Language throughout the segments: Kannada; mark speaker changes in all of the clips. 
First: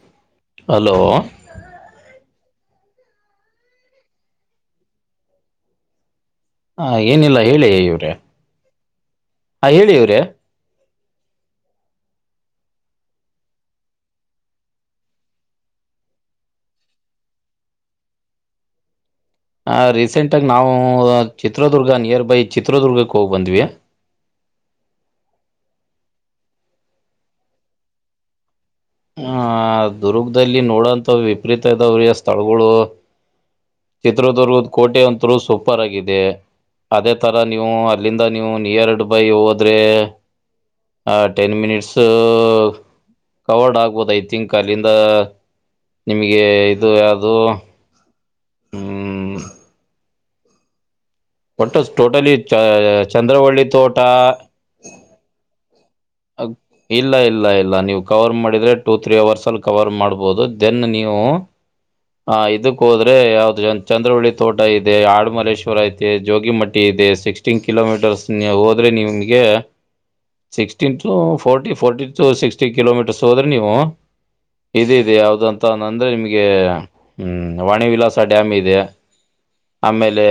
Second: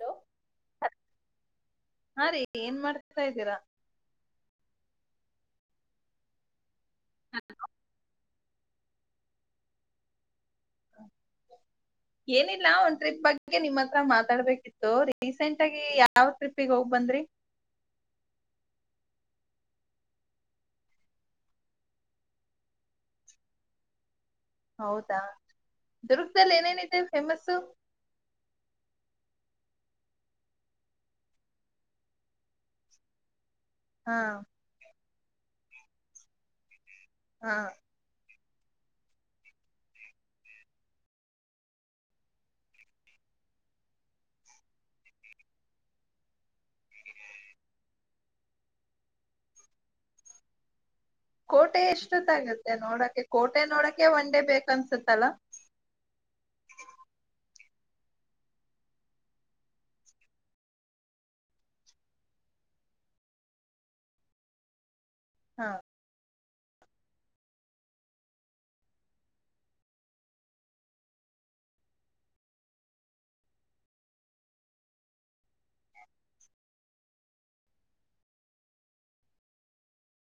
Speaker 1: ಹಲೋ
Speaker 2: ಹಲೋ
Speaker 1: ಹಾ ರೀ ಏನ್ ಮಾಡ್ತತಾ ಇದ್ದೀರಾ.
Speaker 2: ಹಾ ಏನಿಲ್ಲ ಹೇಳಿ ಇವ್ರೆ. ಹಾ ಹೇಳಿ ಇವ್ರೆ.
Speaker 1: ಏನಿಲ್ಲ ಒಂದ್ ಟ್ರಿಪ್ ಬಗ್ಗೆ ನಿಮ್ಮ ಹತ್ರ ಮಾತಾಡ್ಬೇಕಿತ್ತು ರೀಸೆಂಟ್ ಆಗಿ ಯಾವ ಟ್ರಿಪ್ಗೆ ಹೋಗ್ ಬಂದ್ರಿ.
Speaker 2: ಆ ರೀಸೆಂಟಾಗಿ ನಾವು ಚಿತ್ರದುರ್ಗ ನಿಯರ್ ಬೈ ಚಿತ್ರದುರ್ಗಕ್ಕೆ ಹೋಗ್ ಬಂದ್ವಿ.
Speaker 1: ಹೌದಾ ದುರ್ಗದಲ್ಲಿ ಏನೇನಿದೆ ಫೇಮಸ್ಸು.
Speaker 2: ಹ ದುರ್ಗದಲ್ಲಿ ನೋಡಂತ ವಿಪರೀತ ಇದಾವ್ರಿ ಸ್ಥಳಗಳು.
Speaker 1: ಹಾ
Speaker 2: ಚಿತ್ರದುರ್ಗದ ಕೋಟೆ ಅಂತ್ ಸೂಪರ್ ಆಗಿದೆ. ಅದೇ ತರ
Speaker 1: ಹಾ
Speaker 2: ನೀವು ಅಲ್ಲಿಂದ. ನೀವು ನಿಯರ್ ಬೈ ಹೋದ್ರೆ ಆ ಟೆನ್ ಮಿನಿಟ್ಸ್ ಕವರ್ಡ್ ಆಗ್ಬೋದು ಐ ತಿಥಂಕ್ ಅಲ್ಲಿಂದ ನಿಮ್ಗೆ ಇದು ಯಾವ್ದು. ಹ್ಮ್
Speaker 1: ಕೋಟೆ
Speaker 2: ಟೋಟಲಿ
Speaker 1: ಎಷ್ಟೊತ್ತಾಗುತ್ತೆ ನೋಡಕೆ ಕೋಟೆ
Speaker 2: ಚಂದ್ರವಳ್ಳಿ ತೋಟ
Speaker 1: ನೋಡಕೆ ಒನ್ ಡೇ ಬೇಕ ಅನ್ಸತ್ತಲ್ಲ.
Speaker 2: ಇಲ್ಲ ಇಲ್ಲ ಇಲ್ಲ ನೀವು ಕವರ್ ಮಾಡಿದ್ರೆ ಟೂ ತ್ರೀ ಅವರ್ಸ್ ಅಲ್ಲಿ ಕವರ್ ಮಾಡ್ಬೋದು ದೆನ್ ನೀವು ಆ ಇದಕ್ಕೆ ಹೋದ್ರೆ ಯಾವ್ದು ಚಂದ್ರವಳ್ಳಿ ತೋಟ ಇ ಇದೆ
Speaker 1: ಹಾ
Speaker 2: ಆಡುಮಲ್ಲೇಶ್ವರ ಐತೆ. ಜೋಗಿ ಮಟ್ಟಿ ಇದೆ ಸಿಕ್ಸ್ಟೀನ್ ಕಿಲೋಮೀಟರ್ಸ್ ಹೋದ್ರೆ ನಿಮಗೆ ಸಿಕ್ ನ್ ಟ ಫಟಿ ಫರ್ಟಿ ಟು ಸಿಕ್ಸ್ಟಿ ಕಿಲೋಮೀಟರ್ಸ್ ಹೋದ್ರೆ ನೀವು ಇದ ಇದೆ ಯಾವ್ದಂತ ಅಂದ್ರೆ ನಿಮಗೆ ವಾಣಿ ವಿಲಾಸ ಡ್ಯಾಮ್ ಇದೆ ಆಮೇಲೆ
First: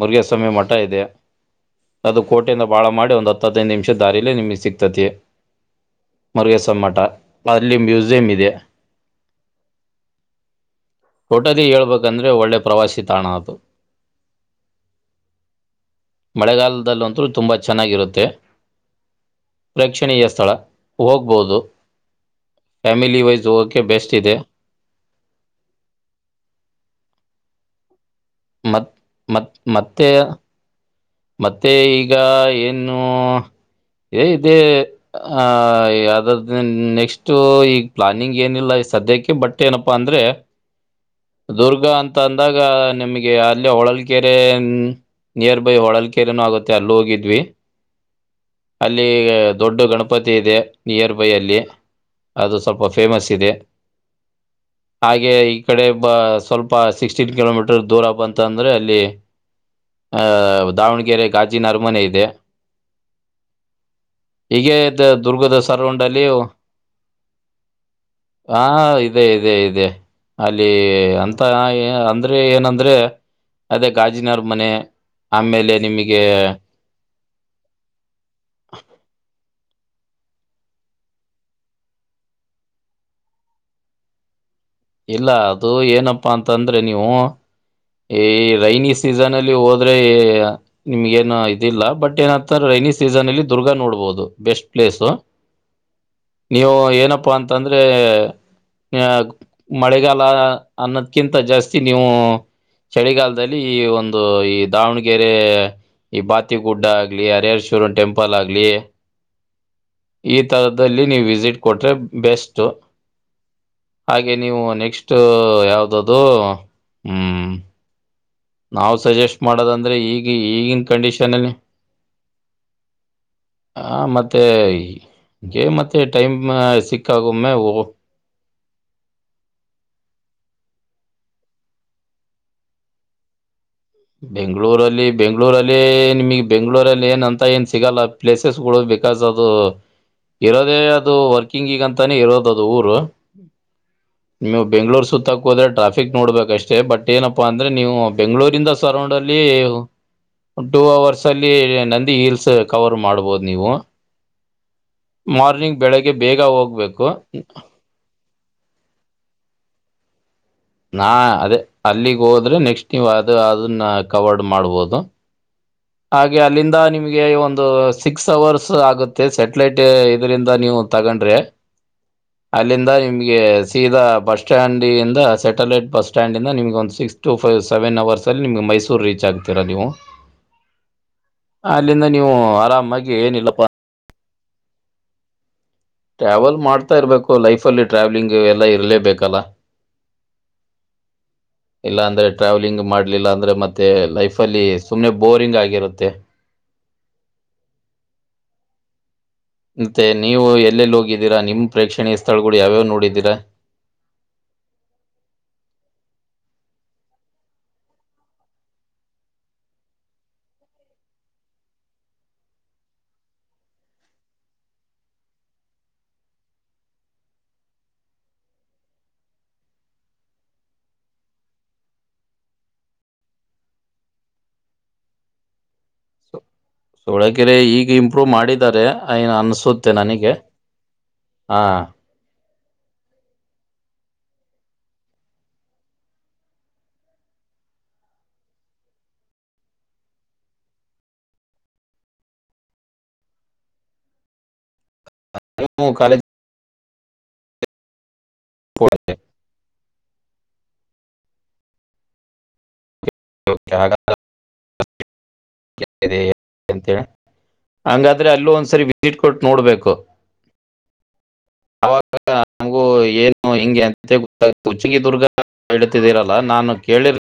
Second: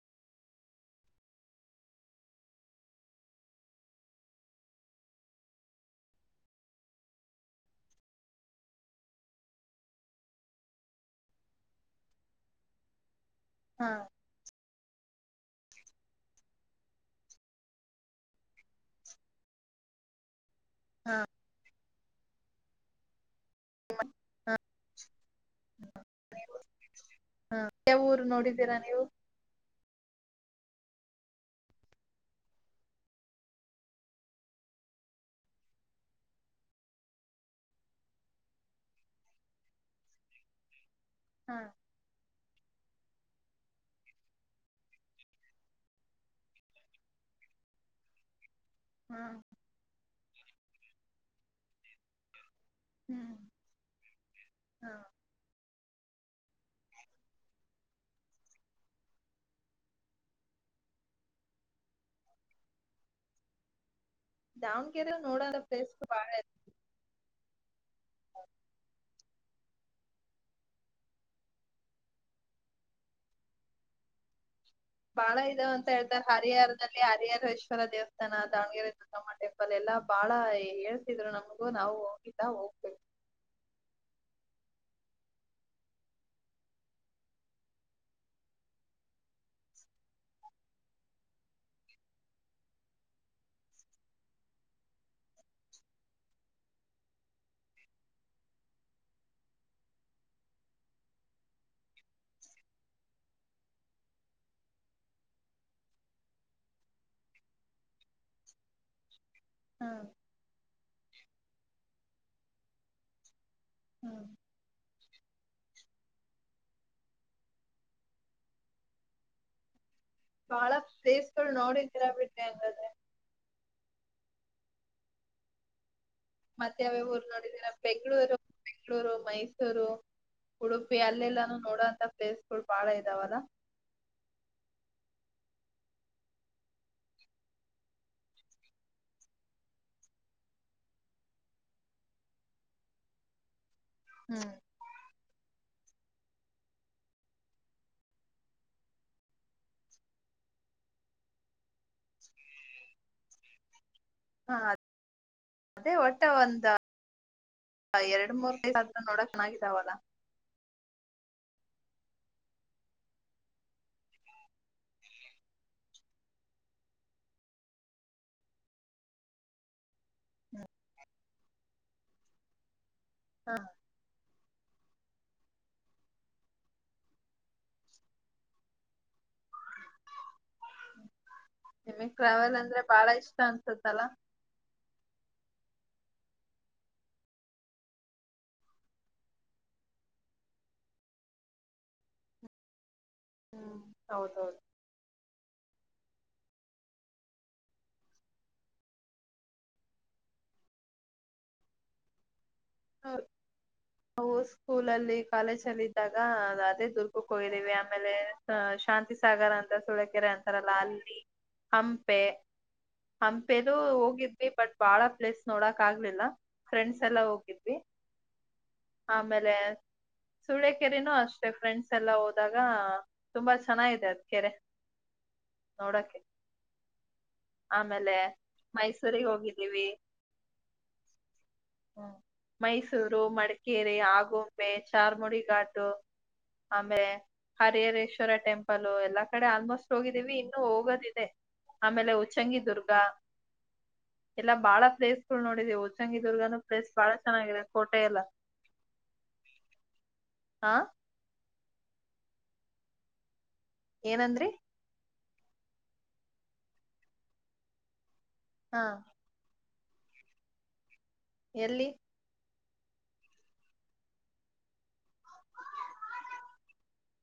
Speaker 2: ಮುರುಗೇಶಸ್ವಾಮಿ ಮಠ ಇದೆ ಅದು ಕೋಟೆಯಿಂದ ಬಾಳ ಮಾಡಿ ಒಂದು ಹತ್ತದೈದು ನಿಮಿಷ ದಾರಲೆ ನಿಮಗೆ ಸಿ ಮುರುಗಸ ಮಠ ಅಲ್ಲಿ ಮ್ಯೂಸಿಯಂ ಇದೆ ಒಟ್ಟದಿ ಹೇಳ್ಬೇಕಂದ್ರೆ ಒಳ್ಳೆ ಪ್ರವಾಸಿ ತಾಣ ಆತದೆ.
Speaker 1: ಹಾ
Speaker 2: ಮಳೆಗಾಲದಲ್ಲಂತೂ ತುಂಬಾ ಚೆನ್ನಾಗಿರುತ್ತೆ. ಪ್ರೇಕ್ಷಣೀಯ ಸ್ಥಳ.
Speaker 1: ಹಾ
Speaker 2: ಹೋಗ್ಬೋದು ಫ್ಯಾಮಿಲಿ ವೈಸ್ ಹೋಗೋಕೆ ಬೆಸ್ಟ್ ಇದೆ.
Speaker 1: ಹಾ [unintelligible]
Speaker 2: ಮತ್
Speaker 1: ನೀವು
Speaker 2: ಮತ್ ಮತ್ ಮತ್ತೆ ಮತ್ತೆ ಈಗ ಏನು ಇದೇ ಹ ಅದ ನೆಕ್ಟ್ ಈಗ ಪ್ಲಾನಿಂಗ್ ಏನಿಲ್ಲ ಸದ್ಯಕ್ಕೆ ಬಟ್ ಏನಪ್ಪಾ ಅಂದ್ರೆ.
Speaker 1: ಹಾ
Speaker 2: ದುರ್ಗಾ ಅಂತ ಅಂದ್ ನಿಮಗೆ ಅಲ್ಲಿ ಹೊಳಲ್ಕೆರೆ ನಿಯರ್ ಬೈ ಹೊಳಲ್ ಕೆರೆನು ಆಗುತ್ತೆ ಅಲ್ ಹೋಗಿದ್ವಿ. ಅಲ್ಲಿ
Speaker 1: ಹಾ
Speaker 2: ದೊಡ್ಡ ಗಣಪ ಪತಿ ಇದೆ ನಿಯರ್ಬೈ ಅಲ್ಲಿ. ಅದು ಸ್ವಲ್ಪ ಫೇಮಸ್
Speaker 1: ಹ್ಮ್
Speaker 2: ಇದೆ
Speaker 1: ಹಾ
Speaker 2: ಹಾಗೆ ಈ. ಕಡೆ ಸ್ವಲ್ಪ ಸಿಕ್ಸ್ಟೀನ್ ಕಿಲೋಮೀಟರ್ ದೂರ ಬಂತ ಅಂದ್ರೆ ಅಲ್ಲಿ ಅ ದಾವಣಗ ಗಾಜಿನರಮನೆ ಇದೆ. ಹೀಗ ಇ
Speaker 1: ದಾವಣಗೆರೆ
Speaker 2: ದುರ್ಗದ
Speaker 1: ನೋಡೋಣ ಪ್ಲೇಸ್
Speaker 2: ಸರಂಡಲ್ಲಿ
Speaker 1: ಬಾಳ
Speaker 2: [unintelligible] ಹಾ ಇದೆ ಇದೆ ಇದೆ ಇದೆ ಅಲ್ಲಿ ಅಂತ ಅಂದ್ರೆ ಏನಂದ್ರೆ ಅದೇ ಗಾಜಿನಾರ ಮನೆ.
Speaker 1: ಬಾಳ ಇದಾವನ್ ಹೇಳ್ದ ಹರಿಹರದಲ್ಲಿ ಹರಿಹರೇಶ್ವರ ದೇವಸ್ಥಾನ ದಾವಣಗೆರೆ ದದುಗಮ್ಮಟ್ಟ. ಪಲ್ಲ ಎಲ್ಲಾ ಬಾಳ ಹೇಳ್ತಿದ್ರು ನಮ್ಗೂ ನಾವು ಹೋಗಿಲ್ಲಾ ಹೋಗ್ಬೇಕು.
Speaker 2: ಇಲ್ಲ ಅದು ಏನಪ್ಪಾ ಅಂತಂದ್ರೆ ನೀವು. ಹೇ ರೈನಿ ಸೀಸನ್ ಅಲ್ಲಿ ಹೋದ್ರೆ ನಿಮ್ಗ ಏನು ಇದಿಲ್ಲ ಬಟ್ ಏನಂತಾರೆ ರೈನಿ ಸೀಸನ್ ಅಲ್ಲಿ ದುರ್ಗಾ ನೋಡ್ಬಹುದು ಬೆಸ್ಟ್ ಪ್ಲೇಸು ನೀವು ಏನಪ್ಪಾ ಅಂತಂದ್ರೆ ಮಳೆಗಾಲ ಅನ್ನೋದ್ಕಿಂತ ಜಾಸ್ತಿ ನೀವು. ಚಳಿಗಾಲದಲ್ಲಿ ಈ ಒಂದು ಈ ದಾವಣಗೆರೆ ಈ ಬಾತಿಗುಡ್ಡ ಆಗ್ಲಿ ಹರಹೇಶ್ವರನ್ ಟೆಂಪಲ್ ಆಗ್ಲಿ.
Speaker 1: ಹ್ಮ್
Speaker 2: ಈತ ನೀವು ವಿಸಿಟ್ ಕೊಟ್ರೆ ಬೆಸ್ಟ್.
Speaker 1: ಹ್ಮ್
Speaker 2: ಹಾಗೆ ನೀವು ನೆಕ್ಸ್ಟ್. ಅಷ್ಟ ಯಾವ್ದದು ಹ್ಮ್ ನಾವ್ ಸಜೆಸ್ಟ್ ಮಾಡದಂದ್ರೆ ಈಗ್ ಈ
Speaker 1: ಬಾಳ
Speaker 2: ಈಗಿನ
Speaker 1: ಪ್ಲೇಸ್
Speaker 2: ಕಂಡೀಷನ್
Speaker 1: ಗಳು
Speaker 2: ಅಲ್ಲಿ
Speaker 1: ನೋಡಿದೀರಾ ಬಿಡ್ರಿ ಹಂಗಾದ್ರೆ
Speaker 2: ಆ ಮತ್ತೆ. ಗೆ ಮತ್ತೆ. ಟೈಮ
Speaker 1: ಮತ್ತೆ ಯಾವ್ಯಾವ
Speaker 2: ಸಿಕ್ಕ
Speaker 1: ಊರ್
Speaker 2: ಒಮ್ಮೆ
Speaker 1: ನೋಡಿದೀರಾ
Speaker 2: ಹೋಗ್ಬೇಕು.
Speaker 1: ಬೆಂಗಳೂರು ಬೆಂಗಳೂರು ಮೈಸೂರು ಉಡುಪಿ ಅಲ್ಲೆಲ್ಲಾನು ನೋಡೋಂತ ಪ್ಲೇಸ್ಗಳು ಬಾಳ ಇದಾವಲ್ಲ
Speaker 2: ಬೆಂಗ್ಳೂರಲ್ಲಿ ಬೆಂಗ್ಳೂರಲ್ಲಿ ನಿಮಗ್ ಬೆಂಗ್ಳೂರಲ್ಲಿ ಏನಂತ ಏನ್ ಸಿಗಲ್ಲ ಪ್ಲೇಸಸ್ಗಳು ಬಿಕಾಸ್ ಅದು ಇರೋದೇ ಅದು ವರ್ಕಿಂಗ್ಗ ಅಂತಾನೇ ಇರೋದು ಅದು ಊರು.
Speaker 1: ಹ್ಮ್
Speaker 2: ನೀವು ಬೆಂಗಳೂರು ಸುತ್ತ ಹೋದ್ರೆ ಟ್ರಾಫಿಕ್ ನೋಡ್ಬೇಕಷ್ಟೇ ಬಟ್ ಏನಪ್ಪಾ ಅಂದ್ರೆ ನೀವು ಬೆಂಗಳೂರಿಂದ. ಸರೌಂಡ್ ಅಲ್ಲಿ ಟು ಅವರ್ಸ್ ಅಲ್ಲಿ ನಂದಿ ಹೀಲ್ಸ್ ಕವರ್ ಮಾಡ್ಬೋದು ನೀವು.
Speaker 1: ಹಾ
Speaker 2: ಮಾರ್ನಿಂಗ್
Speaker 1: ಅದೇ
Speaker 2: ಬೆಳಗ್ಗೆ
Speaker 1: ಒಟ್ಟ
Speaker 2: ಬೇಗ
Speaker 1: ಒಂದ
Speaker 2: ಹೋಗ್ಬೇಕು
Speaker 1: ಎರಡು ಮೂರ್ ನೋಡಕ್. ಚೆನ್ನಾಗಿದಾವಲ್ಲ.
Speaker 2: ನಾ ಅದೇ ಅಲ್ಲಿಗ್ ಹೋದ್ರೆ ನೆಕ್ಸ್ಟ್ ನೀವು ಅದು ಅದನ್ನ ಕವರ್ಡ್ ಮಾಡ್ಬೋದು. ಹಾಗೆ ಅಲ್ಲಿಂದ ನಿಮಗೆ ಒಂದು ಸಿಕ್ಸ್ ಅವರ್ಸ್ ಆಗುತ್ತೆ ಸ್ಯಾಟಲೈಟ್. ಇದರಿಂದ ನೀವು ತಗೊಂಡ್ರೆ. ಅಲಿಂದ್. ನಿಮಗೆ
Speaker 1: ಹ
Speaker 2: ಸೀದಾ ಭಷ. ಸ್ಟ್ಯಾಂಡ್ ಇಂದ ಸ್ಯಾಟಲೈಟ್ ಬಸ್ ಸ್ಟ್ಯಾಂಡ್ ಇಂದ ನಿಮ್ಗೆ ಒಂದು six to five seven hours ಅಲ್ಲಿ ನಿಮ್ಗೆ ಮೈಸೂರು ರೀಚ್ ಆಗ್ತೀರ ನೀವು. ಅಲ್ಲಿಂದ
Speaker 1: ನಿಮಗ್
Speaker 2: ನೀವು
Speaker 1: ಟ್ರಾವೆಲ್ ಅಂದ್ರೆ ಬಾಳ
Speaker 2: ಆರಾಮಾಗಿ
Speaker 1: ಇಷ್ಟ
Speaker 2: ಏನಿಲ್ಲಪ್ಪ
Speaker 1: ಅನ್ಸುತ್ತಲ್ಲಾ.
Speaker 2: ಟ್ರಾವೆಲ್ ಮಾಡ್ತಾ ಇರ್ಬೇಕು ಲೈಫ್ ಅಲ್ಲಿ ಟ್ರಾವ್ಲಿಂಗ್ ಎಲ್ಲ ಇರಲೇಬೇಕಲ್ಲ ಇಲ್ಲ ಅಂದ್ರೆ ಟ್ರಾವ್ಲಿಂಗ್ ಮಾಡ. ಇಲ್ಲ ಅಂದ್ರೆ
Speaker 1: ಹ್ಮ್
Speaker 2: ಮತ್ತೆ ಲೈಫ್ ಅಲ್ಲಿ
Speaker 1: ಹೌದೌದು
Speaker 2: ಸುಮ್ಮ್ನೆ. ಬೋರಿಂಗ್ ಆಗಿರುತ್ತೆ. ಮತ್ತೆ ನೀವು ಎಲ್ಲೆಲ್ಲಿ ಹೋಗಿದ್ದೀರಾ ನಿಮ್ ಪ್ರೇಕ್ಷಣೀಯ ಸ್ಥಳ.
Speaker 1: ಹ ಹ ಸ್ಕೂಲ ಅಲ್ಲಿ ಕಾಲೇಜ್ ಅಲ್ಲಿ ಇದ. ಅದೇ ದುರ್ಕಕ್ ಹೋಗಿದೀವಿ ಆಮೇಲೆ ಶಾಂತಿಸಾಗರ್ ಅಂತ ಸುಳಕೆರೆ ಅಂತಾರಲ್ಲ ಅಲ್ಲಿ ಹಂಪೆ ಹಂಪೆದು ಹೋಗಿದ್ವಿ ಬಟ್ ಬಾಳ ಪ್ಲೇಸ್ ನೋಡಕ್ ಆಗ್ಲಿಲ್ಲ ಫ್ರೆಂಡ್ಸ್ ಎಲ್ಲ ಹೋಗಿದ್ವಿ. ಆಮೇಲೆ ಸೂಳಕೆರೆನೂ ಅಷ್ಟೆ ಫ್ರೆಂಡ್ಸ್ ಎಲ್ಲ ಹೋದಾಗ ತುಂಬಾ ಚೆನ್ನಾಗಿದೆ ಅದ್ ಕೆರೆ ನೋಡಕೆ.
Speaker 2: ಸೊಳಕರೆ ಈಗ ಇಂಪ್ರೂವ್ ಮಾಡಿದ್ದಾರೆ
Speaker 1: ಮೈಸೂರಿಗೆ
Speaker 2: ನ್ ಅನ್ಸುತ್ತೆ ನನಗೆ. ಹಾಂ
Speaker 1: ಹ್ಮ ಮೈಸೂರು ಮಡಕೆ. ಇಕ್ಕೆರಿ ಆಗುಂಬೆ ಚಾರ್ಮುಡಿ ಘಾಟು ಆಮೇಲೆ ಹರಿಹರೇಶ್ವರ ಟೆಂಪಲ್ ಎಲ್ಲಾ ಕಡೆ ಆಲ್ಮೋಸ್ಟ್ ಹೋಗಿದ್ದೀವಿ ಇನ್ನುೂ ಹೋಗೋದಿದೆ ಆಮೇಲೆ ಉಚ್ಚಂಗಿಿದದುರ್ಗ ಎಲ್ಲಾ ಬಾಳ ಪ್ಲೇಸ್. ನೋಡಿಧೇವ್ ಉಚ್ಚಂಗಿಧುರ್ಗನು. ಪ್ಲೇಸ್ ಬಾಳ ಚೆನ್ನಾಗಿದೆ ಕೋಟೆ ಎಲ್ಲ.
Speaker 2: ಕೊಳತೆೆ. [unintelligible]
Speaker 1: ಹಾ.
Speaker 2: ಚಗ.
Speaker 1: ಏನಂದ್ರಿ
Speaker 2: [unintelligible] ಕೇಳಿದ ಏನ್ ಅಂತೇಳ ಹಂಗರ್. ಇದ್ರೆ ಅಲ್ಲೂ
Speaker 1: ಹಾ
Speaker 2: ಒಂದ್ಸರಿ ವಿಸಿಟ್ ಕೊಟ್ಟು ನೋಡ್ಬೇಕು. ಅ
Speaker 1: ಎಲ್ಲಿ
Speaker 2: ಅವಾಗ ನಂಗು ಏನು ಹಿಂಗೆ ಅಂತೆ ಗೊತ್ತ [unintelligible] ಹೇಳ್ತಿದ್ರಲ ನಾನು ಕೇಳಿರ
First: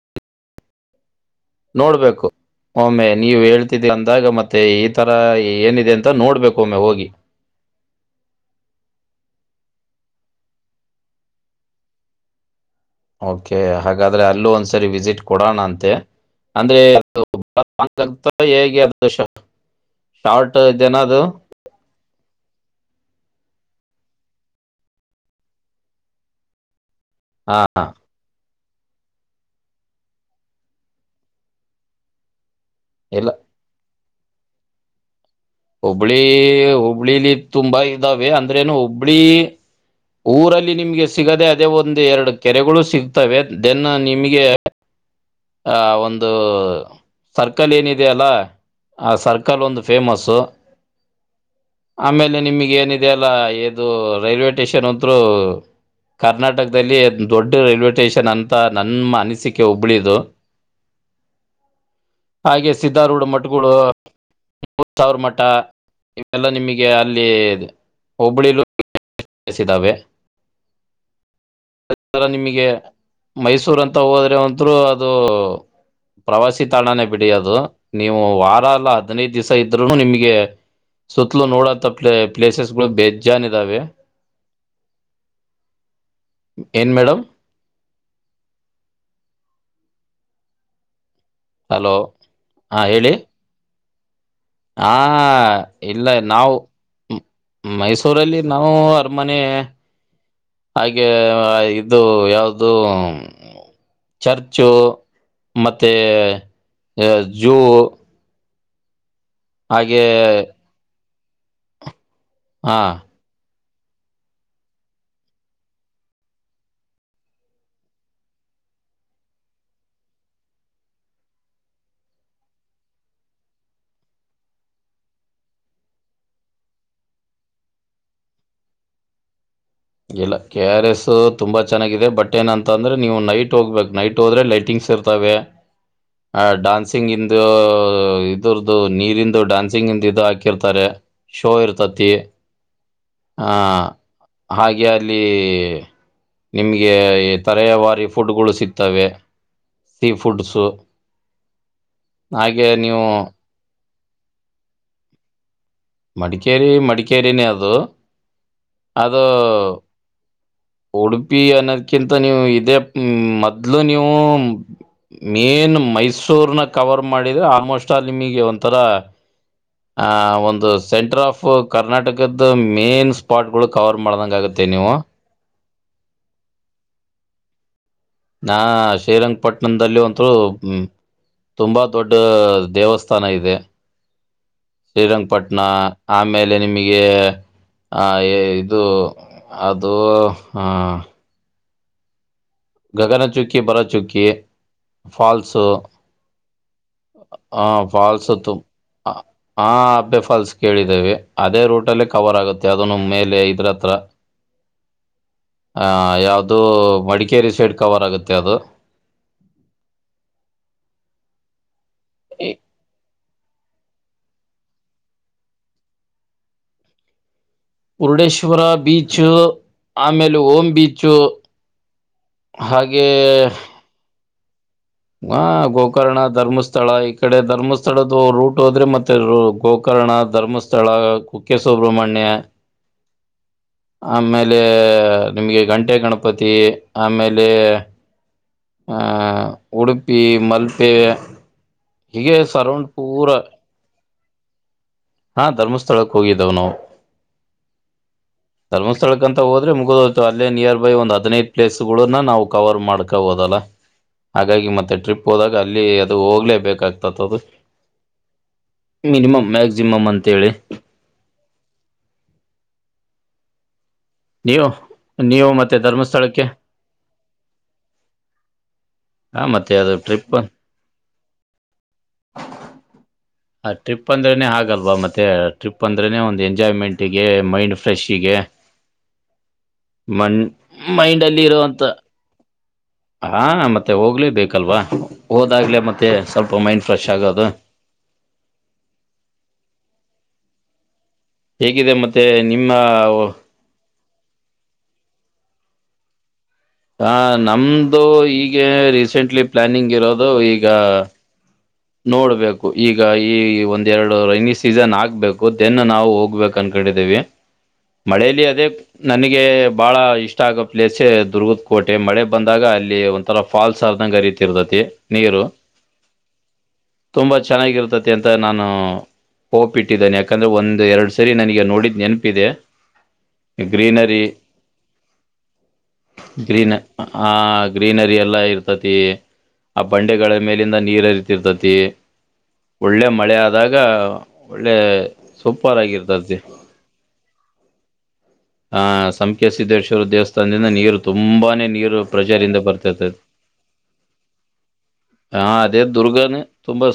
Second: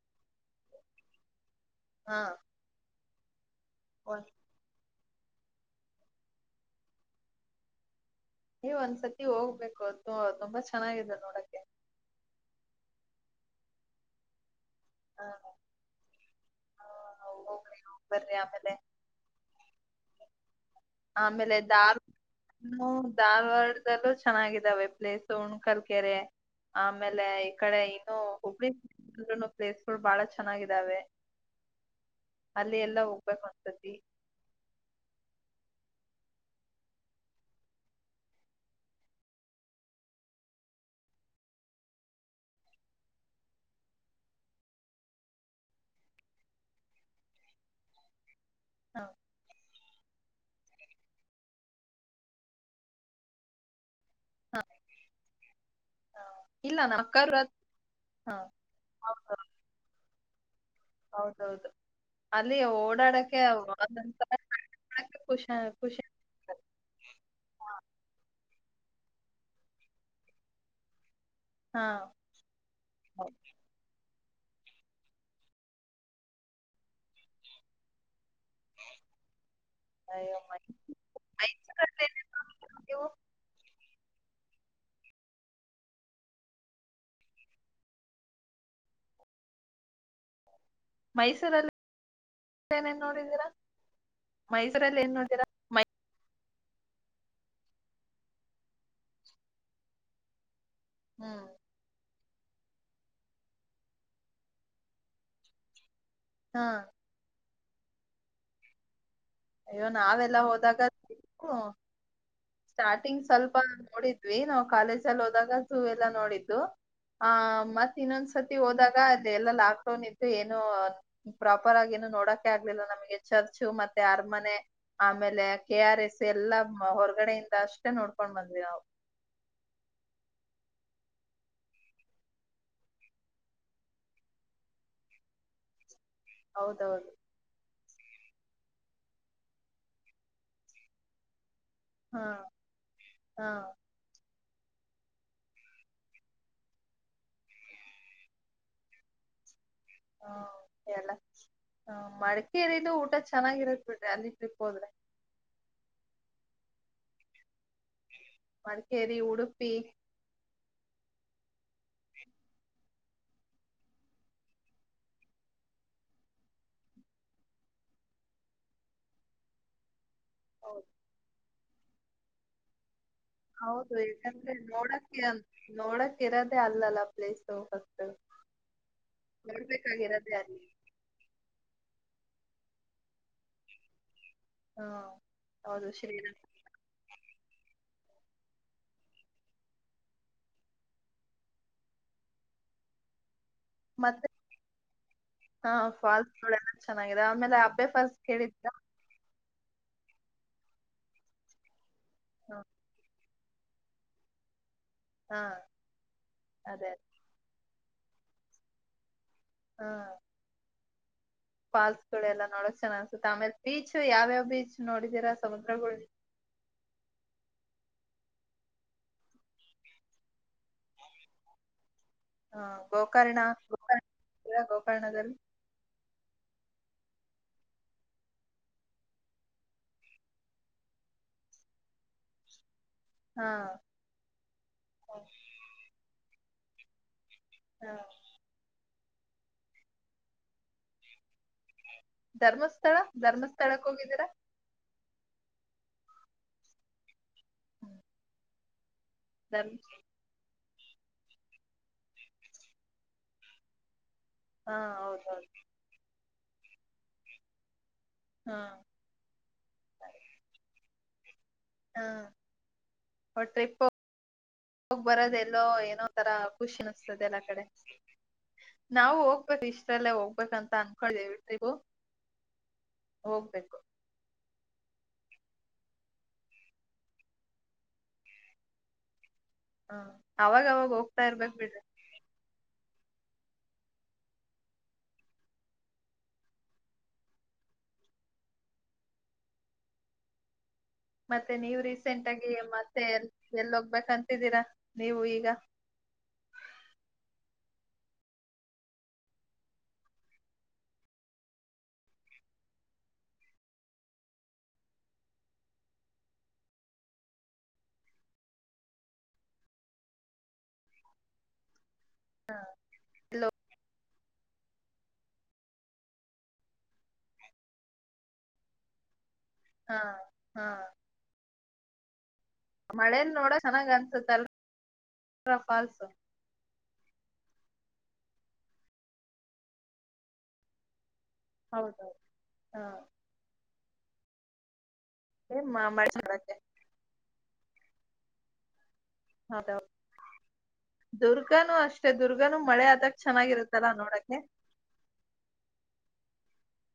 Speaker 1: ಹಾ
Speaker 2: ನೋಡ್ಬೇಕು ಒಮ್ಮೆ ನೀವೇಳ್ದ್- ತ್ತಿ ಅಂದಾಗ ಮತ್ತೆ ಇ ತರ ಏನಿದೆ ಅಂತ ನೋಡ್ಬೇಕು ಒಮ್ಮೆ ಹೋಗಿ.
Speaker 1: ನೀವ್ ಒಂದ್ಸತಿ ಹೋಗ್ಬೇಕು ತು ತುಂಬಾ ಚೆನ್ನಾಗಾಗಿದೆ ನೋಡಕ್ಕೆ.
Speaker 2: ಓಕೆ ಹಾಗಾದ್ರೆ ಅಲ್ಲೂ ಒಂದಸ ಸರಿ ವಿಸಿಟ್
Speaker 1: ಹ
Speaker 2: ಕೊಡೋಣ ಅಂತೆ ಅಂದ್ರೆ
Speaker 1: ಹೋಗ್ರಿ ಹೋಗ್ ಬರ್ರಿ ಆಮೇಲೆ
Speaker 2: [unintelligible] ತಾಡ್
Speaker 1: ಆಮೇಲೆ [unintelligible] [unintelligible] ಚೆನ್ನಾಗಿದ್ದಾವೆ ಪ್ಲೇಸ್ ಹುಣಕಲ್ ಕೆೆರೆ ಆಮೇ ಆಮೇಲೆ ಈ ಕಡೆ
Speaker 2: ಹಾ
Speaker 1: ಇನ್ನು ಹುಬ್ಳಿ [unintelligible] ಪ್ಲೇಸ್ಗಳು ಬಾಳ ಚೆನ್ನಾಗಿದ್ದಾವೆ. ಅಲ್ಲಿ ಎಲ್ಲಾ
Speaker 2: ಇಲ್ಲ
Speaker 1: ಹೋಗ್ಬೇಕು ಒಂದ್ಸತಿ.
Speaker 2: ಹುಬ್ಬಳಿ ಹುಬ್ಬಳಿಲಿ ತುಂಬಾ ಇದಾವೆ ಅಂದ್ರೇನು ಹುಬ್ಳಿ ಊರಲ್ಲಿ ನಿಮ್ಗೆ ಸಿಗದೆ ಅದೇ ಒಂದ, ಎರಡ ಕೆರೆಗಳು ಸಿಗ್ತವೆ ದೆನ್ ನಿಮ್ಗೆ ಆ ಒಂದ ಅ ಸರ್ಕಲ್ ಏನಿದೆ ಅಲ್ಲ
Speaker 1: ಹ
Speaker 2: ಆ ಸರ್ಕಲ್ ಒಂದ ಫೇಮಸ್ಸು. ಆಮೇಲೆ ನಿಮ್ಗೆ ಏನಿದೆ ಅಲ್ಲ ಇದು ರೈಲ್ವೆ
Speaker 1: ಹ
Speaker 2: ಟೆಷನ್ ಅಂತ್ರು
Speaker 1: ಹ. ಇಲ್ಲ
Speaker 2: ಕರ್ನಾಟಕದಲ್ಲಿ
Speaker 1: ನಮ್ ಅಕ್ಕವ್ರ
Speaker 2: ದೊಡ್ಡ ರೈಲ್ವೆ ಟೆಷನ್
Speaker 1: ಹ
Speaker 2: ಅಂತ ನಮ್ಮ ಅನಿಸಿಕೆ ಹುಬ್ಳಿದು.
Speaker 1: ಹೌದ್ ಹೌದ್ ಅಲ್ಲಿ
Speaker 2: ಹಾಗೆ ಸಿದ್ಧಾರೂಢ
Speaker 1: ಓಡಾಡಕ್ಕೆ [unintelligible]
Speaker 2: ತ್ತ
Speaker 1: ಖುಷಿ
Speaker 2: ಇವೆಲ್ಲ
Speaker 1: ಅನ್ಸುತ್ತೆ.
Speaker 2: ನಿಮಗೆ ಅಲ್ಲಿ ಹುಬ್ಳಿಲು [unintelligible] ಕಸಿದ್ದಾವೆ.
Speaker 1: ಹಾ
Speaker 2: [unintelligible] ನಿಮಗೆ
Speaker 1: ಹೌದು.
Speaker 2: ಮೈಸೂರ ಅಂತ ಹೋದರೆ [unintelligible] ಅಂತ್ರು ಅದು ಪ್ರವಾಸಿ ತಾಣನೇ ಬಿಡಿ ಅದು ನೀವು ವಾರ ಎಲ್ಲ ಹದಿನೈದು ದಿವಸ ಇದ್ರುನು ಯೇ
Speaker 1: ಅಯ್ಯೋ ಮೈ-
Speaker 2: ಸುತ್ಲು ನೋಡಂತ
Speaker 1: ಮೈಸೂರಲ್ಲಿ
Speaker 2: ಪ್ಲೇ
Speaker 1: ಏನೇನ್ ನೋಡಿದ್ದೀರಾ
Speaker 2: ಪ್ಲೇಸಸ್ಗಳು
Speaker 1: ನೀವು
Speaker 2: ಬೇಜ್ಜಾನ್ ಇದಾವೆ. ಏನ್ ಮೇಡಂ.
Speaker 1: ಮೈಸೂರಲ್ಲಿ
Speaker 2: ಹಲೋ ಹಾ
Speaker 1: ಏನೇನ್
Speaker 2: ಹೇಳಿ
Speaker 1: ನೋಡಿದೀರಾ.
Speaker 2: ಹಾ
Speaker 1: ಮೈಸೂರಲ್ಲಿ ಏನ್ ನೋಡಿದೀರಾ ಮೈ
Speaker 2: ಇಲ್ಲ ನಾವು ಮ್ ಮೈಸೂರಲ್ಲಿ ನಾವು ಅರಮನೆ. ಹಾಗೆ
Speaker 1: ಹ್ಮ್
Speaker 2: ಇದು ಯಾವ್ ಅದು ಚರ್ಚು ಮತ್ ತ್ತೆ
Speaker 1: ಹಾ
Speaker 2: ಯ ಜೂ.
Speaker 1: ಅಯ್ಯೋ
Speaker 2: ಹಾಗೆ
Speaker 1: ನಾವೆಲ್ಲಾ ಹೋದಾಗ. ಕೋ
Speaker 2: ಹಾ
Speaker 1: ಸ್ಟಾರ್ಟಿಂಗ್ ಸ್ವಲ್ ನೋಡಿದ್ವಿ ನಾವು ಕಾಲೇಜ್ ಅಲ್ಲಿ ಹೋದಾಗ ಝೂ ಎಲ್ಲಾ ನೋಡಿದ್ದು ಆ ಮತ್ತ ಇನ್ನೊಂದ್ಸತಿ ಹೋದಾಗ ಅಲ್ಲಿ ಎಲ್ಲಾ ಲಾಕ್ಡೌನ್ ಇತ್ತು ಏನು ಪ್ರಾಪರ್ ಆಗ ಏನು ನೋಡಕೆ ಆಗ್ಲಿಲ್ಲ ನಮ್ಗೆ ಚರ್ಚು ಮತ್ ಮತ್ತೆ ಅರಮನೆ ಆಮೇಲೆ ಕೆ ಆರ್ ಎಸ್ ಎಲ್ಲಾ ಹೊರಗಡೆಯಿಂದ ಅಷ್ಟೇ ನೋಡ್ಕೊಂಡ್ ಬಂದ್ವಿ ನಾವು.
Speaker 2: ಇಲ್ಲ ಕೆ ಆರ್ ಎಸ್ ತುಂಬಾ ಚೆನ್ನಾಗಿದೆ ಬಟ್ ಏನಂತ ಅಂದ್ರೆ ನೀವು ನೈಟ್ ಹೋಗ್ಬೇಕು ನೈಟ್ ಹೋದ್ರೆ ಲೈಟಿಂಗ್ಸ್ ಇರ್ತವೆ. ಆ
Speaker 1: ಹೌದೌದು
Speaker 2: ಡಾನ್ಸಿಂಗಿಂದೂ ಇದುರ್ದು ನೀರಿಂದು ಡಾನ್ಸಿಂಗಿಂದ್ ಇದು ಹಾಕಿರ್ತಾರೆ. ಶೋ ಇರ್ತತಿ
Speaker 1: ಹಾ ಹಾ
Speaker 2: ಆ. ಹಾಗೆ ಅಲ್ಲಿ ನಿಮ್ಗೆ ತರೆಯವಾರಿ ಫುಡ್ಗಳು ಸಿಗ್ತವೆ. ಸೀ
Speaker 1: ಹಾ
Speaker 2: ಫುಡ್ಸು
Speaker 1: ಎಲ್ಲ
Speaker 2: ಹಾಗೆ ನೀವು.
Speaker 1: ಅಲ್ಲಿಗ್ ಟ್ರಿಪ್ ಹೋದ್ರೆ.
Speaker 2: ಮಡಿಕೇರಿ ಮಡಿಕೇರಿನೇ ಅದು.
Speaker 1: ಮಡಕೇರಿ
Speaker 2: ಅದು
Speaker 1: ಉಡುಪಿ.
Speaker 2: ಉಡುಪಿ ಅನ್ನೋದ್ಕಿಂತ ನೀವು ಇದೇ ಮೊದ್ಲು ನೀವು ಮೇನ್ ಮೈಸೂರ್ನ ಕವರ್ ಮಾಡಿದ್ರೆ ಆಲ್ಮೋಸ್ಟ್ ಆಲ್ ನಿಮಗೆ ಒಂಥರ. ಆ ಒಂದು
Speaker 1: ಹೌದು
Speaker 2: ಸೆಂಟರ್ ಆಫ್ ಕರ್ನಾಟಕದ ಮೇನ್ಸ್ ಸ್ಪಾಟ್ಗುಳು
Speaker 1: ಹೌದು
Speaker 2: ಕವರ್ ಮಾಡ್ದಂಗ್
Speaker 1: ಯಾಕಂದ್ರೆ
Speaker 2: ಆಗತ್ತೆ ನೀವು.
Speaker 1: ನೋಡಕ್ಕೆ ನೋಡಕ್ ಇರೋದೆ ಅಲ್ಲಲ್ಲ ಪ್ಲೇಸ್ ಫಸ್
Speaker 2: ನಾ ಶ್ರೀರಂಗಪಟ್ಟಣ್ದಲ್ಲಿ ಅಂತೂ
Speaker 1: ನೋಡ್ಬೇಕಾಗಿರೋದೇ ಅಲ್ಲಿ
Speaker 2: ತುಂಬಾ ದೊಡ್ಡ ದೇವಸ್ಥಾನ ಇದೆ.
Speaker 1: ಹಾ
Speaker 2: ಶ್ರೀರಂಗಪಟ್ಣ
Speaker 1: ಹೌದು ಶ್ರೀರಾಮ
Speaker 2: ಆಮೇಲೆ ನಿಮಿಗೆ ಆ ಏ ಇದು ಅದು ಹಾ. ಗಗನ ಚುಕ್ ಕ್ಕಿ ಬರ ಚುಕ್ಕಿ
Speaker 1: ಮತ್ತೆ
Speaker 2: ಫಾಲ್ಸು.
Speaker 1: ಹೊಳೆ ನ ಚೆನಾಗಿದೆ ಆಮೇಲೆ
Speaker 2: ಆ
Speaker 1: ಅಬ್ಬೆ ಫಾಲ್ಸ್
Speaker 2: ತುಮ್
Speaker 1: ಕೇಳಿದಿರಾ.
Speaker 2: ಆ ಆ ಹಬ್ಬೆ ಫಾಲ್ಸ್ ಕೇಳಿದ್ದೇವೆ ಅದೇ ರೂಟಲ್ಲಿ. ಕವರ್ ಆಗುತ್ತೆ ಅದನ್ನು ಮೇಲೆ. ಅತ್ರತ್ರ.
Speaker 1: ಹಾ
Speaker 2: ಹ ಯಾವ್ದು
Speaker 1: ಅದೇ
Speaker 2: ಮಡಿಕೇರಿ ಸೈಡ್. ಕವರ್ ಆಗುತ್ತೆ ಅದು.
Speaker 1: ಹಾ. ಪಾಲ್ಸ್ ಗಳು ಎಲ್ಲ
Speaker 2: ಈ
Speaker 1: ನೋಡಕ್ ಚೆನ್ನ ತ್ತ ಆಮೇಲೆ ಬೀಚ್ ಯಾವ್ಯಾವ ಬೀಚ್ ನೋಡಿದೀರಾ ಸಮುದ್ರಗಳ್.
Speaker 2: ಮುರುಡೇಶ್ವರ ಬೀಚು ಆಮೇಲೆ ಓಂ ಬೀಚು.
Speaker 1: ಹಾ
Speaker 2: ಹಾಗೆ.
Speaker 1: ಗೋಕರ್ಣ [unintelligible]
Speaker 2: [unintelligible] ಗೋಕರ್ಣ ಧರ್ಮಸ್ಥಳ ಈ ಕಡೆ ಧರ್ಮಸ್ಥಳದ ರೂಟ್ ಹೋದ್ರೆ ಮತ್ತೆ ಗೋಕರ್ಣ ಧರ್ಮಸ್ಥಳ ಕುಕ್ಕೆ ಸುಬ್ರಹ್ಮಣ್ಯ.
Speaker 1: ಹಾ
Speaker 2: ಆಮೇಲೆ ನಿಮ್ಗೆ ಗಂಟೆ ಗಣಪ. ಪತಿ ಆಮೇಲೆ. ಅಲ್ಲಿ.
Speaker 1: ಹಾ
Speaker 2: ಆ ಉಡುಪಿ ಮಲ್ಪೇ.
Speaker 1: ಧರ್ಮಸ್ಥಳ ಧರ್ಮಸ್ಥಳಕ್ ಹೋಗಿದ್ದೀರಾ.
Speaker 2: ಹಾ ಧರ್ಮಸ್ಥಳಕ್ಕೆ ಹೋಗಿದ್ದಾವ ನಾವು. ಧರ್ಮಸ್. ಸ್ಥಳಕ್ ಅಂತ ಹದ್ರೆ
Speaker 1: ಧರ್ಮ
Speaker 2: ಮುಗುದೋಯ್ತು ಅಲ್ಲೇ ನಿಯರ್. ಒಂದ್ ಹದಿನೈದು ಪ್ಲೇಸ್ ನ್ನ ನಾವು ಕವರ್ ಮಾಡ್ಕ ಹೋದಲ್ಲ. ಹಾಗಾಗಿ
Speaker 1: ಹಾ
Speaker 2: ಮತ್ತೆ ಟ್ರಿಪ್
Speaker 1: ಹೌದೌದು
Speaker 2: ಹೋದಾಗ ಅಲ್ಲಿ ಅದು ಹೋಗ. ಆಗ್ಲೇ ಬೇಕಾಗ್ತತ ಅದು.
Speaker 1: ಹಾ
Speaker 2: ಮಿನಿಮಂ ಮ್ಯಾಕ್ಸಿಮಮ್ ಅಂತೇಳಿ.
Speaker 1: ಹಾ ಟ್ರಿಪ್ಪ.
Speaker 2: ನೀವು
Speaker 1: ಹೋಗ್ ಬರೋದ
Speaker 2: ನೀವು
Speaker 1: ಎಲ್ಲೋ
Speaker 2: ಮತ್ತೆ
Speaker 1: ಏನೋ ತರ
Speaker 2: ಧರ್ಮಸ್ಥಳಕ್ಕೆ
Speaker 1: ಖುಷಿ ಅನಿಸ್ತದೆ ಎಲ್ಲ ಕಡೆ. ನಾವು
Speaker 2: ಹಾ
Speaker 1: ಹೋಗ್ಬೇಕು
Speaker 2: ಮತ್ತೆ ಅದು
Speaker 1: ಇಷ್ಟ್ರಲ್ಲೇ
Speaker 2: ಟ್ರಿಪ್
Speaker 1: ಹೋಗ್ಬೇಕಂತ ಅನ್ಕಳ್ ಎಲ್ರಿಗೂ
Speaker 2: ಆ
Speaker 1: ಹೋಗ್ಬೇಕು.
Speaker 2: ಟ್ರಿಪ್ ಅಂದ್ರನೇ ಹಾಗಲ್ವಾ ಮತ್ತೆ ಟ್ರಿಪ್ ಅಂದ್ರೆನನೆ ಒಂದು ಎಂಜಾಯ್ಮೆಂಟ್ಗೆ ಮೈಂಡ್ ಫ್ರೆಶ್ಗೆ.
Speaker 1: ಹ್ಮ
Speaker 2: ಮಣ್
Speaker 1: ಅವಾಗವಾಗ ಹೋಗ್ತಾ
Speaker 2: ಮೈಂಡಲ್ಲಿ
Speaker 1: ಇರ್ಬೇಕೇಕ್ ಬಿಡ್ರಿ.
Speaker 2: ಇರುವಂತ ಹಾ ಮತ್ತೆ ಹೋಗ್ಲೇ ಬೇಕಲ್ವಾ ಹೋದಾಗ್ಲೆ ಮತ್ತೆ ಸ್ವಲ್ಪ ಮೈಂಡ್ ಫ್ರೆಶ್ ಆಗೋದು.
Speaker 1: ಮತ್ತೆ ನೀವ್
Speaker 2: ಹೇಗಿದೆ ಮತ್ತೆ
Speaker 1: ರೀಸೆಂಟ್ ಆಗಿ
Speaker 2: ನಿಮ್ಮ
Speaker 1: ಮತ್ತೆ ಎಲ್ಲೊಗ್ಬೇಕಂತಿದ್ದೀರಾ? ನೀವು ಈಗ
Speaker 2: ಹ ನಮ್ದು ಈಗೆ ರೀಸೆಂಟ್ಲಿ ಪ್ಲಾನಿಂಗ್ ಇರೋದು ಈಗ ನೋಡ್ಬೇಕು ಈಗ ಈ ಒಂದೆರಡು ರೖನಿ ಸೀಸನಾಗ್ಬೇಕು ದೆನ್ ನಾವು ಹೋಗ್ಬೇಕಂನ್ಕಂಡಿದ್ದೀವಿ. ಮಳೆಲಿ ಅದೇ ನನಗೆ ಬಹಳ ಇಷ್ಟ ಆಗೋ ಪ್ಲೇಸೇ ದುರ್ಗದ್ ಕೋ ಟೆ ಮಳೆ ಬಂದಾಗ ಅಲ್ಲಿ ಒಂತರಾ ಫಾಲ್ಸ್ ಆದಂಗೆ ಹರಿತೈತೆ. ತಿರ್ದತಿ ನೀರು. ತುಂಬಾ ಚೆನ್ನಾಗಿರ್ತತಿ ಅಂತ ನಾನು ಹೋಪ್
Speaker 1: ಹಾ
Speaker 2: ಇಟ್ಟಿದೇನೆ ಯಾಕಂದ್ರೆ
Speaker 1: ಹಾ
Speaker 2: ಒಂದು ಎರಡು ಸರಿ ನನಗೆ ನೋಡಿದ್ದ್ ನೆನ್ಪಿದೆ.
Speaker 1: ಮಳೇಲ್ ನೋಡ ಚೆನ್ನಾಗ್
Speaker 2: ಗ್ರೀನರಿ
Speaker 1: ಅನ್ಸುತ್ತಲ್ರ ಫಾಲ್ಸ್
Speaker 2: ಗ್ರೀನ ಆ. ಗ್ರೀನರಿ ಎಲ್ಲ ಇರ್ತತಿ ಆ ಬಂಡೆಗಳ ಮೇಲಿಂದ ನೀರರಿತ್ ತಿರ್ತತಿ
Speaker 1: ಹೌದೌದು ಹ
Speaker 2: ಒಳ್ಳೆ ಮಳೆ ಆದಾಗ ದ ಒಳ್ಳೆ
Speaker 1: ಏನ್ ಮ- ಮಳೆ
Speaker 2: ಸುಪರ್ಗಿರ್ತ್ದ
Speaker 1: ನೋಡಕ್ಕೆ
Speaker 2: ಹಾ. ಸಂಕೆ
Speaker 1: ಹೌದೌದು
Speaker 2: ಸಿದ್ದೇಶ್ವರ ದೇವಸ್ಥಾನದಿಂದ ನೀರು ತುಂಬಾನೇ
Speaker 1: ದುರ್ಗಾನು
Speaker 2: ನೀರು
Speaker 1: ಅಷ್ಟೇ ದುರ್ಗಾನು
Speaker 2: ಪ್ರೆಜರಿಂದ
Speaker 1: ಮಳೆ ಆದಾಗ
Speaker 2: ಬರ್ತತದೆ
Speaker 1: ಚೆನ್ನಾಗಿರುತ್ತಲ್ಲಾ ನೋಡಕ್ಕೆ
Speaker 2: ಹ ಅದೇ ದುರ್ಗಾನೇ ತುಂಬಾ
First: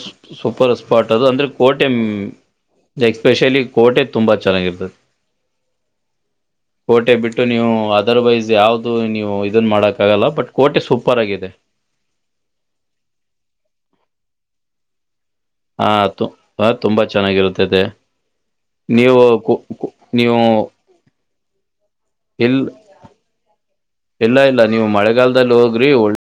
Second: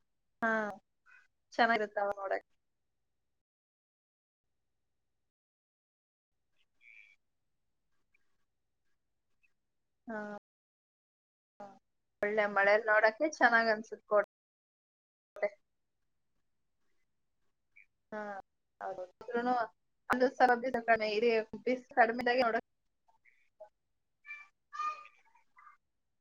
Speaker 1: ಹಾ
Speaker 2: ಸೂಪರ್ ಸ್ಪಾಟ್ ಅದು ಅಂದ್ರೆ ಕೋಟೆ
Speaker 1: ಚೆನ್ನಾಗಿರುತ್ತಾವ ನೋಡಕ್
Speaker 2: ಎಸ್ಪೆಷಲಿ ಕೋಟೆ ತುಂಬಾ ಚೆನ್ನಾಗಿರ್ತದೆ. ಕೋಟೆ ಬಿಟ್ಟು ನೀವು ಅದರ್ವೈಸ್ ಯಾವ್ದು ನೀವು ಇದನ್ನ
Speaker 1: ಹ್ಮ
Speaker 2: ಮಾಡೋಕ್ಕಾಗಲ್ಲ ಬಟ್ ಕೋಟೆ ಸೂಪರ್ ಆಗಿದೆ
Speaker 1: ಒಳ್ಳೆ ಮಳೇಲ್ನೋಡಕೆ ಚೆನ್ನಾಗ್ ಅನ್ಸತ್ ಕೊಟೇ.
Speaker 2: ಹ ತುಂ-ತುಂಬಾ ಚೆನ್ನಾಗಿರುತ್ತೆ.
Speaker 1: ಹಾ ಹೌದು ಅದ್ರುನೂ
Speaker 2: ಕು-
Speaker 1: [unintelligible] ಸರ ಇರಿ ಬಿಸ್ ಕಡಿಮೆದಾಗೆ ನೋಡ
Speaker 2: ಇಲ್ ಇಲ್ಲ ಇಲ್ಲ ನೀವು ಮಳೆಗಾಲದಲ್ಲೋಗ್ ಗ್ರೀ ಒಳ್ಳೇ